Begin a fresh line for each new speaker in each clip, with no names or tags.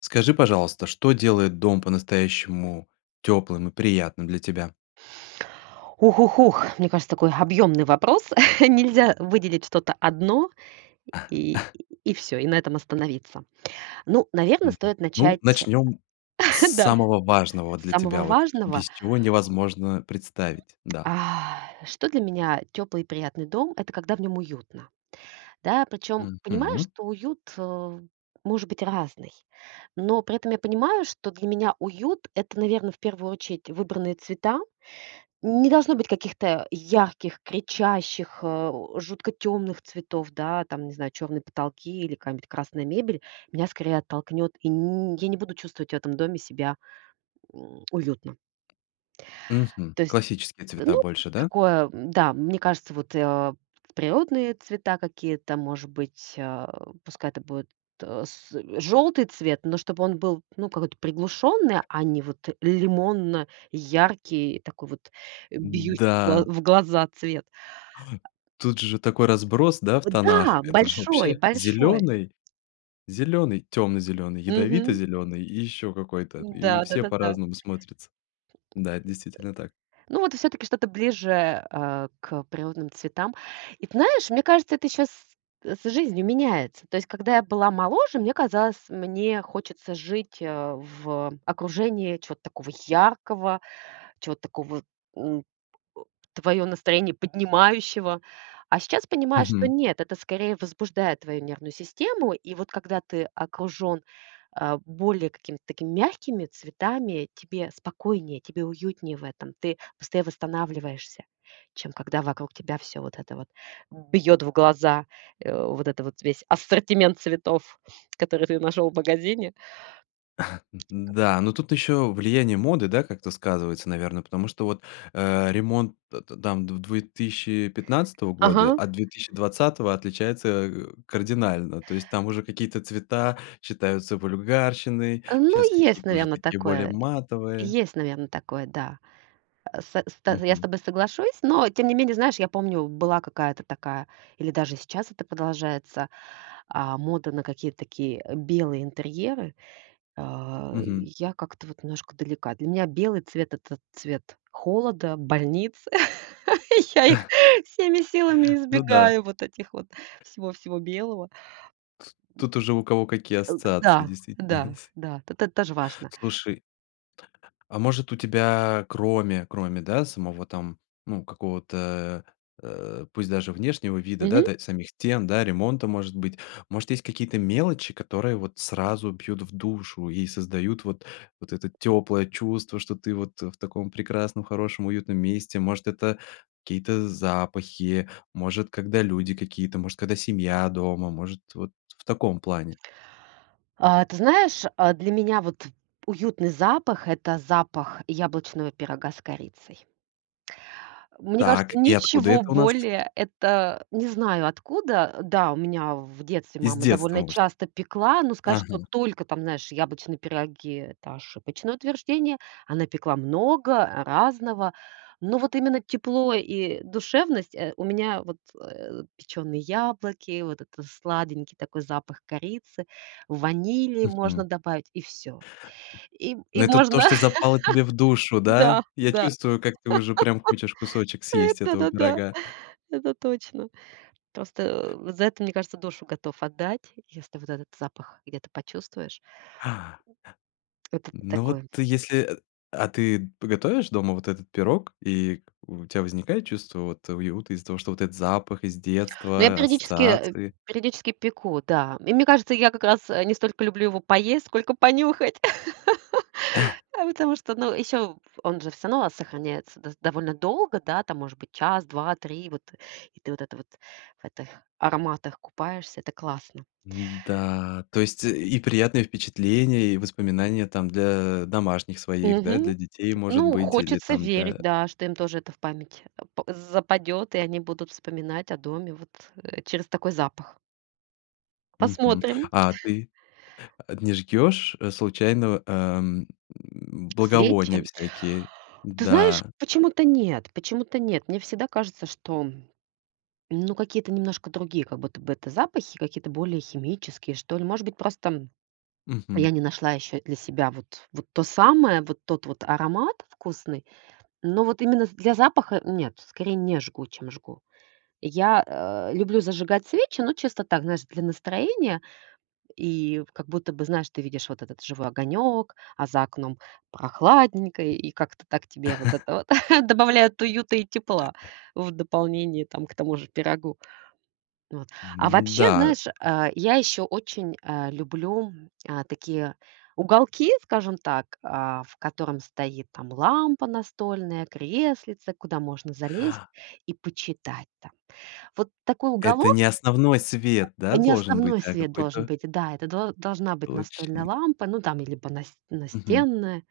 Скажи, пожалуйста, что делает дом по-настоящему тёплым и приятным для тебя?
Ух-ух-ух. Мне кажется, такой объёмный вопрос. Нельзя выделить что-то 1 и и всё, и на этом остановиться. Ну, наверно,
Мгм.
стоит
Ну
начать
начнем с
да,
самого важного
с
для
самого
тебя вот.
важного.
Без чего невозможно представить, да.
А. Что для меня тёплый и приятный дом? Это когда в нём уютно, Да, причём, понимаю,
Мгм.
что уют, э, может быть разный. Но при этом я понимаю, что для меня уют это, наверное, в первую очередь выбранные цвета. Не должно быть каких-то ярких, кричащих, а, у жутко тёмных цветов, да? Там не знаю, чёрные потолки или какая-нибудь красная мебель- меня скорее оттолкнёт, и н я не буду чувствовать в этом доме себя, м, уютно.
Мгм.
То есть,
Классические
да,
цвета
ну,
больше, да?
такое м-да. Мне кажется вот, э, а, природные цвета какие-то может быть, а, пускай это будет, а, с, э, желтый цвет, но чтобы он был, ну, какой-то приглушённый, а не вот лимонно-яркий, такой вот, а, бьющий в гла
Н-да.
в глаза цвет.
Ай! Тут же такой разброс, да, в
Э,
тонах.
да,
Это же
большой,
вообще
большой.
зелёный, зелёный, тёмно-зелёный,
Мгм.
ядовито-зелёный и ещё какой-то, и
Н-да.
все
Да-да-да.
по-разному смотрятся.
Э, э,
Да, это действительно так.
ну вот и всё-таки что-то ближе, а, к природным цветам. И т знаешь, мне кажется, это щас, а, с жизнью меняется. То есть, когда я была моложе, мне казалось, мне хочется жить, а, в, э, окружении чего-то такого яркого, чего-то такого, м, э, твоё настроение поднимающего. А сейчас понимаю, что
Мгм.
нет, это скорее возбуждает твою нервную систему. И вот когда ты окружён, а, более какими-то такими мягкими цветами, тебе спокойнее, тебе уютнее в этом. Ты быстрее восстанавливаешься, чем когда вокруг тебя всё вот это вот бьет в глаза. А, вот этот вот, весь ассортимент цветов, которые ты нашел в магазине.
Н н да, но тут еще влияние моды, да, как-то сказывается, наверное. Потому что вот, а, ремонт т т там в 2015 года,
Ага.
от 2020 отличается, а, кардинально. То есть там уже какие-то цвета считаются вульгарщиной,
А ну,
щас
есть,
какие-то уже
наверно,
такие более
такое.
матовые.
Есть, наверное, такое, да. Э, сэ ста э, я с
Мгм.
тобой соглашусь, но тем не менее, знаешь, я помню была какая-то такая или даже сейчас это продолжается, а, мода на какие-то такие, а, белые интерьеры. А,
Мгм.
я как-то вот немножко далека. Для меня белый цвет- это цвет холода, больниц. Я их всеми силами
Ну да.
избегаю, вот этих вот, всего-всего белого.
Тс тут уже у кого какие
А г
ассоциации
да.
действительно
Да,
с
да, т то тоже важно.
Слушай. А может у тебя кроме, кроме, да, самого там, ну, какого-то, э, э, пусть даже внешнего вида, да,
Мгм.
та самих стен, да, ремонта, может быть. Может, есть какие-то мелочи, которые вот сразу бьют в душу и создают вот вот это тёплое чувство, что ты вот в таком прекрасном, хорошем, уютном месте? Может, это какие-то запахи, может когда люди какие-то, может когда семья дома? Может вот в таком плане.
А ты знаешь, а, для меня вот уютный запах- это запах яблочного пирога с корицей. Мне
Так,
кажется,
и откуда
ничего
это у нас?
более, это не знаю откуда. Э, да, у меня в детстве
Из
мама
детства,
довольно
может.
часто пекла, но сказать, что
Ага.
только там, знаешь, яблочные пироги это ошибочное утверждение. Она пекла много разного. Но вот именно тепло и душевность, э, у меня вот, э, печёные яблоки, вот это сладенький такой запах корицы, ванили можно
Мгм.
добавить и всё. И,
Ну
и
это то,
можно.
что запало тебе в душу,
Да,
да? Я
да.
чувствую, как ты уже прям хочешь кусочек съесть
Это,
этого
да-да.
пирога.
Это точно. Просто, а, за это, мне кажется, душу готов отдать. Если вот этот запах где-то почувствуешь.
А.
Это т
Ну вот
такое.
если, э. А ты п готовишь дома вот этот пирог и у тебя возникает чувство вот уюта из-за того, что этот запах из
Ну я
детства,
периодически, э,
ассоциации?
периодически пеку, да. И мне кажется, я как раз, э, не столько люблю его поесть, сколько понюхать. А потому что, ну, ещё он же всё равно, а, сохраняется доста довольно долго. Да, там может быть час, 2, 3. Вот. И ты, вот это вот, в этих ароматах купаешься. Это классно.
Н-да, то есть и приятные впечатления, и воспоминания там для домашних своих, да,
Мгм.
для детей, может
Ну,
быть, или
хочется
там
верить,
для
да, что им тоже это в память ап западёт, они будут вспоминать о доме вот, э, через такой запах.
Мгм.
Посмотрим.
А ты? А не жгёшь случайно, ам,
Свечи.
благовония всякие?
Ты знаешь,
Да.
почему-то нет. Почему-то нет. Мне всегда кажется, что ну, какие-то немножко другие как будто бы это запахи, какие-то более химические, что ли. Может быть просто я
Мгм.
не нашла ещё для себя вот, вот то самое, вот тот вот аромат вкусный, но вот именно с для запаха- нет, скорее не жгу, чем жгу. Я, э, люблю зажигать свечи, но чисто так, знаешь, для настроения. И как будто бы знаешь, ты видишь вот этот живой огонёк, а за окном прохладненько, и как-то так, тебе вот это вот добавляет уюта и тепла в дополнение, там, к тому же пирогу. Вот. А вообще,
М-да.
знаешь, а, я ещё очень, а, люблю, а, такие уголки, скажем так, а, в котором стоит там лампа настольная, креслице, куда можно залезть и почитать там. Вот такой
Это
уголок
не основной свет, да,
Не
должен быть,
основной
а
свет должен
какой-то
быть. Да, это дол это должна быть настольная
точный.
лампа, ну там и либо нас
Мгм.
настенная.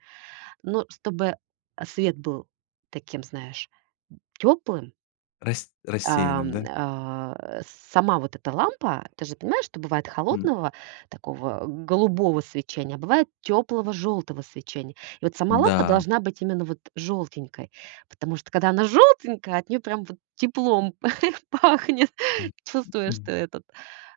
Но чтобы, а, свет был таким, знаешь, м, тёплым.
Рас рассеянным,
Ам,
да?
а, сама вот эта лампа, ты же понимаешь, что бывает
М.
холодного такого голубого свечения, а бывает тёплого жёлтого свечения. И вот сама лампа
Да.
должна быть именно вот жёлтенькой, потому что когда она жёлтенькая, от неё прям вот теплом п пахнет.
М,
Чувствуешь что
м.
этот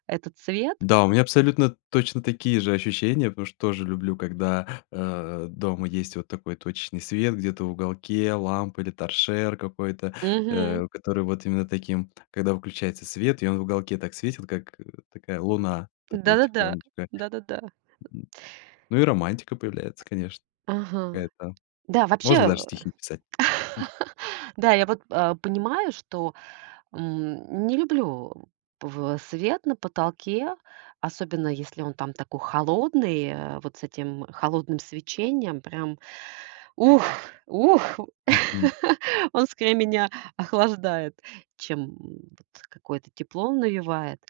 этот цвет.
Да. У меня абсолютно точно такие же ощущения, потому что тоже люблю, когда, а, дома есть вот такой точечный свет где-то в уголке. Лампа или торшер какой-то,
Мгм.
э, который вот именно таким, когда выключается свет и он в уголке так светит, как, э, такая луна, такая
Да-да-да.
тихонечко.
Да-да-да.
Ну, и романтика появляется, конечно.
Ага.
Какая-то.
Да, вообще,
Можно даже
э.
стихи писать. М.
Да, я вот, а, понимаю, что, м, не люблю пв свет на потолке. Особенно, если он там такой холодный, а вот с этим холодным свечением. Прям ух, ух.
Мгм.
Он скорее меня охлаждает, чем вот какое-то тепло навевает.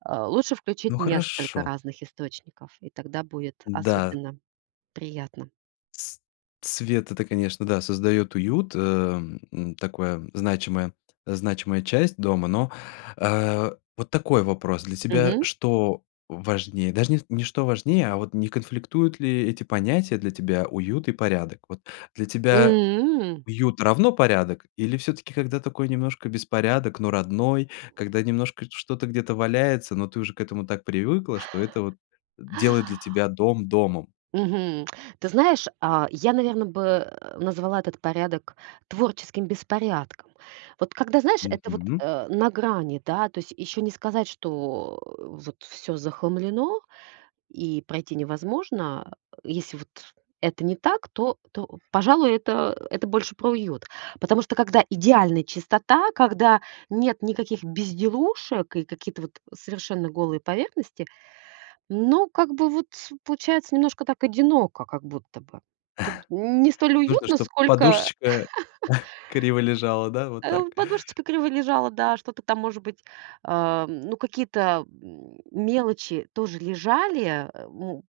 А лучше
Ну
включить несколько
хорошо.
разных источников, и тогда будет
Н-да.
особенно приятно.
С свет это, конечно, да, создаёт уют, эм, м, такое значимая значимая часть дома. Но, а, вот такой вопрос. Для тебя
Мгм.
что важнее? Даже не не что важнее, а вот не конфликтуют ли эти понятия для тебя, уют и порядок? Вот для тебя
М.
уют равно порядок? Или всё-таки, когда такой немножко беспорядок, но родной, когда немножко что-то где-то валяется, но ты уже к этому так привыкла, что это вот делает для тебя дом домом?
Мгм. Ты знаешь, а, я, наверно, бы, э, назвала этот порядок творческим беспорядком. Вот когда знаешь, это вот,
Мгм.
э, на грани, да. То есть ещё не сказать, что, э, вот всё захламлено и пройти невозможно, а. Если вот, это не так, то, то, пожалуй, это, э, это больше про уют. Потому что когда идеальная чистота, когда нет никаких безделушек и какие-то, вот, совершенно голые поверхности. Но как бы, вот, получается немножко так одиноко как будто бы. Тут не столь
Нужно,
уютно,
чтоб
сколько.
подушечка криво лежала, да, вот
А,
так.
у подушечка криво лежала, да, что-то там может быть, а, ну, какие-то, м, мелочи тоже лежали, а, м,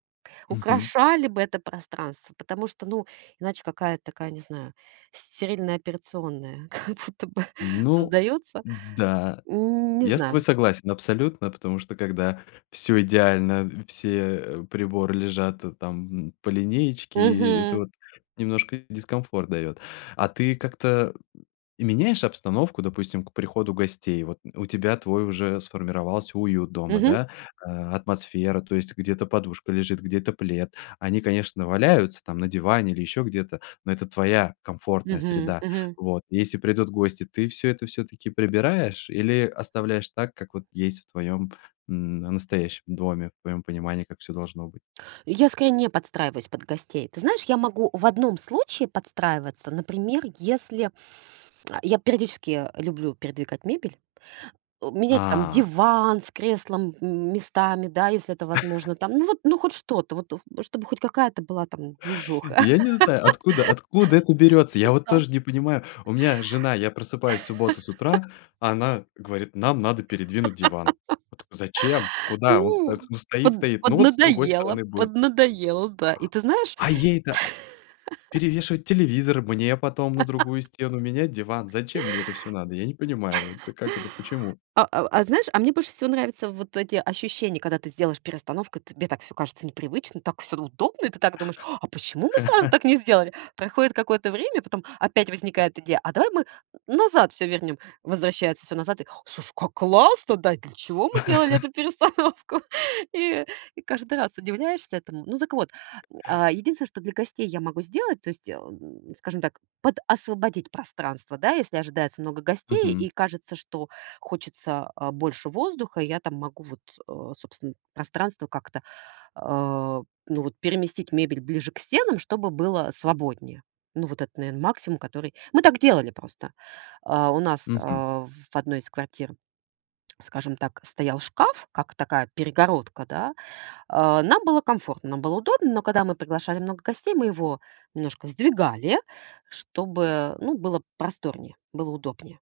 Мгм.
украшали бы это пространство. Потому что, ну, иначе какая-то такая, не знаю, стерильная операционная как будто бы
Ну.
создаётся.
Да,
Н не
я с тобой
знаю.
согласен абсолютно, потому что когда всё идеально, все приборы лежат, э, там по линеечке, и это
Мгм.
вот немножко дискомфорт дает. А ты как-то, м, меняешь обстановку, допустим, к приходу гостей. Вот. У тебя твой уже сформировался уют дома,
Мгм.
да, а атмосфера, то есть где-то подушка лежит, где-то плед. Они, конечно, валяются там на диване или еще где-то, но это твоя комфортная
Мгм.
среда.
Мгм.
Вот. И если придут гости, ты всё это всё-таки прибираешь или оставляешь так, как вот есть в твоем н настоящем доме, в твоем понимании, как всё должно быть.
Я скорее не подстраиваюсь под гостей. Ты знаешь, я могу в одном случае подстраиваться. Например, если, а, я периодически, э, люблю передвигать мебель. Э, менять там
А.
диван с креслом, м, местами, да, если это возможно там. Ну вот, ну хоть что-то, вот, в чтобы хоть какая-то была там движуха.
Я не знаю откуда! Откуда откуда это берётся,
Не
я вот
знаю.
тоже не понимаю. У меня жена, я просыпаюсь в субботу с утра, а она говорит: нам надо передвинуть диван. Вот зачем? Куда? Он
Ну,
сто ну стоит,
под
стоит ну вот с другой
поднадоело,
стороны будет.
поднадоело, да. И ты знаешь
А ей да. Перевешивать телевизор, мне потом на другую стену, менять диван. Зачем мне это всё надо? Я не понимаю вот, э. Как это? Почему?
А ав а, знаешь, а мне больше всего нравится вот эти ощущения, когда ты сделаешь перестановку и тебе так всё кажется непривычно, так всё удобно. И ты так думаешь:" А почему мы сразу так не сделали?" Проходит какое-то время, потом опять возникает идея, а давай мы назад всё вернем. Возвращается всё назад и: "О слушай, как классно, да? И для чего мы делали эту перестановку?" И и каждый раз удивляешься этому. Ну, так вот. М, а, единственное, что для гостей я могу сделать, то есть, эм, скажем так, подосвободить пространство, да, если ожидается много гостей, и
Мгм.
кажется, что хочется, а, больше воздуха. И я там могу вот, а, собственно пространство как-то, а, ну вот, переместить мебель ближе к стенам, чтобы было свободнее. Ну вот это наверно максимум, который мы так делали просто. А, у нас,
Мгм.
а, в 1 из квартир, скажем так стоял шкаф, как такая перегородка, да. А, нам было комфортно, нам было удобно. Но когда мы приглашали много гостей, мы его немножко сдвигали, чтобы, э, ну, было просторнее, было удобнее.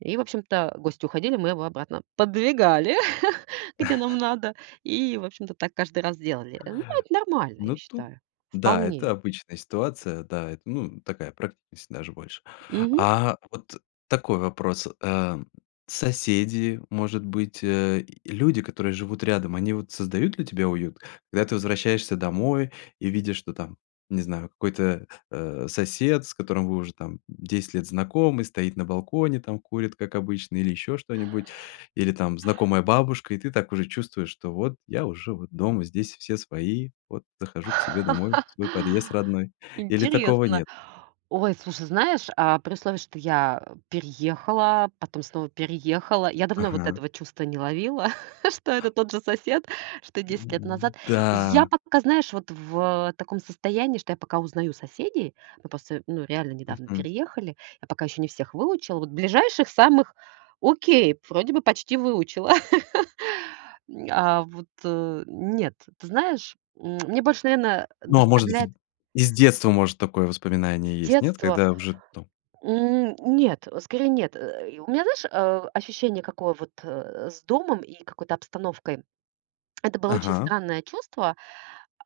И, в общем-то, гости уходили, мы его обратно поддвигали, где нам надо, и, в общем-то, так каждый раз делали. Ну, это нормально, я
Ну тут.
считаю,
Да, это
вполне.
обычная ситуация. Да, это ну такая практичность, даже больше.
Мгм.
А вот такой вопрос. Эм. Соседи, может быть, э, люди, которые живут рядом, они вот создают ли тебе уют? Когда ты возвращаешься домой и видишь, что там, не знаю, какой-то, а, сосед, с которым вы уже там 10 лет знакомы, стоит на балконе, там, курит как обычно или еще что-нибудь. Или там знакомая бабушка, и ты так уже чувствуешь, что вот я уже вот дома, здесь все свои. Вот захожу к себе домой, в свой подъезд родной. Или такого
Интересно.
нет?
Ой, слушай, знаешь, а при условии, что я, э, переехала, потом снова переехала. Я давно вот
Ага.
этого чувства не ловила, что это тот же сосед, что 10 лет
Н
назад.
да.
Я пока, знаешь, вот в, а, таком состоянии, что я пока узнаю соседей. Мы просто, ну, реально недавно
Мгм.
переехали. Я пока ещё не всех выучила. Вот ближайших самых- окей, вроде бы почти выучила. М. А вот, э, нет, ты знаешь, м, мне больше, наверное,
Ну, а может,
доставляет
в из детства, может, такое
С
воспоминание есть? Нет?
детства,
Когда в жит ту?
м, нет, э, скорее нет. Э, и у меня, знаешь, а, ощущение какое вот, э, с домом и какой-то обстановкой. Это было очень
Ага.
странное чувство.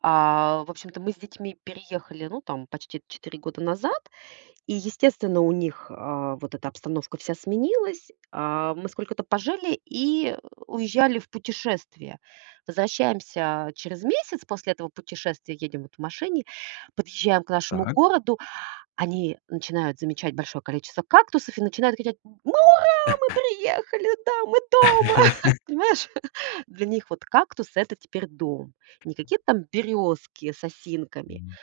А, в общем-то, мы с детьми переехали, ну, там почти 4 года назад. И, естественно, у них, а, вот эта обстановка вся сменилась. А, мы сколько-то пожили и, э, уезжали в путешествие. Возвращаемся через месяц после этого путешествия, едем вот в машине, подъезжаем к нашему
Так.
городу. Они начинают замечать большое количество кактусов и начинают кричать: "Мы ура, мы приехали, да, мы дома!" Понимаешь? Для них вот кактус это теперь дом. Не какие-то там берёзки с осинками.
М.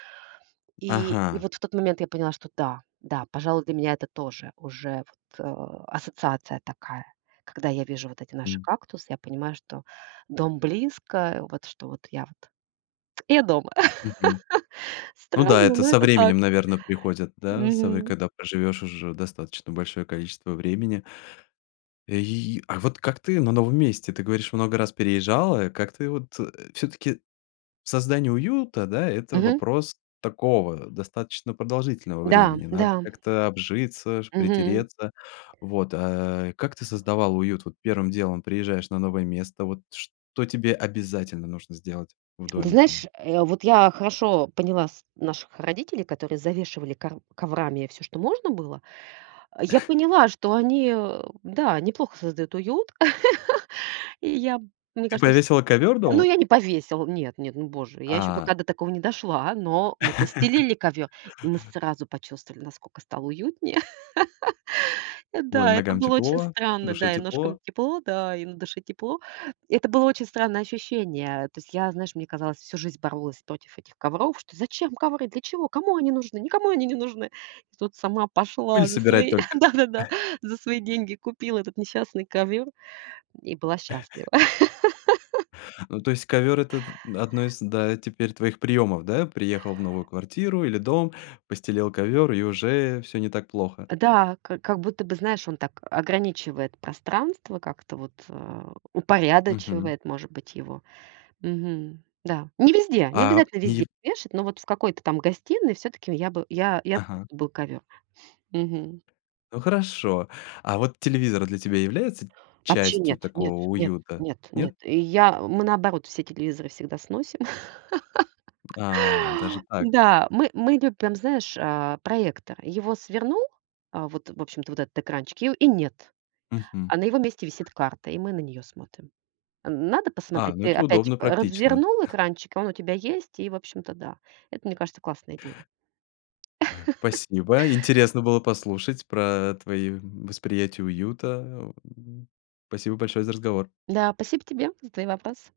И и
Ага.
вот в тот момент я поняла, что да, да, пожалуй, для меня это тоже уже вот, а, ассоциация такая. Когда я вижу вот эти наши
М.
кактусы, я понимаю, что дом близко. Э, вот, что вот я вот, я дома.
Мгм. Ну да.
Странно,
Это
но
со
это так.
временем, наверно, приходит, да сов
Мгм.
когда проживешь уже достаточно большое количество времени. И, а вот как ты на новом месте? Ты говоришь, много раз переезжала. Как ты вот, э, всё-таки создание уюта, да, это
Мгм.
вопрос такого достаточно продолжительного
Да,
времени. Надо
да.
как-то обжиться ж,
Мгм.
притереться. Вот, а. Как ты создавала уют? Вот первым делом приезжаешь на новое место. Вот что тебе обязательно нужно сделать в
Ну ты
доме
знаешь,
там?
а, вот, я хорошо поняла с наших родителей, которые завешивали кор коврами всё, что можно было. Э, я поняла, что они, э, да, неплохо создают уют, и я, мне
Ты
кажется с
повесила ковер
ну
дома?
я не повесила. Нет нет, ну боже, я ещё
А.
пока до такого не дошла. Но мы постелили ковёр, и мы сразу почувствовали, насколько стало уютнее. Э,
Ой,
да, это
ногам
было очень
тепло,
странно.
душе
Да, и ножкам
тепло.
тепло, да, и на душе тепло. Это было очень странное ощущение. Э, то есть я, знаешь, мне казалось, всю жизнь боролась против этих ковров, что: "Зачем ковры? Для чего? Кому они нужны? Никому они не нужны". И тут сама пошла
Пыль
на
собирать
свои,
только.
да-да-да, за свои деньги купила этот несчастный ковёр и, м, была счастлива.
Ну то есть ковер этот, м, одно из, да, твоих приемов, да? Приехал в новую квартиру или дом, постелил ковер и уже всё не так плохо.
Э, да, как как будто бы, знаешь, он так ограничивает пространство, как-то вот, э,
Мгм.
упорядочивает может быть его. Мгм. Да. Не везде. Не
А,
обязательно
не
везде
в
вешать, но вот в какой-то там гостиной всё-таки я бы, я я за то,
Ага.
чтобы был ковёр. Мгм.
Ну хорошо. А вот телевизор для тебя является
Вообще
частью
нет, нет,
такого
нет,
уюта,
нет, нет.
нет?
И я, мы наоборот все телевизоры всегда сносим.
А. Даже так?
Да, мы, мы любим знаешь, а проектор. Его свернул. А вот, в общем-то, вот этот экранчик и, у, и нет.
Мгм.
А на его месте висит карта, и мы на неё смотрим. Н надо
А,
посмотреть?
ну
Ты
это
опять,
удобно,
э,
практично.
развернул экранчик, и он у тебя есть. И, общем-то, да. Это, мне кажется, классная идея.
Э, спасибо. Интересно было послушать про твои восприятия уюта, м. Спасибо большое за разговор.
Да, спасибо тебе за твои вопросы.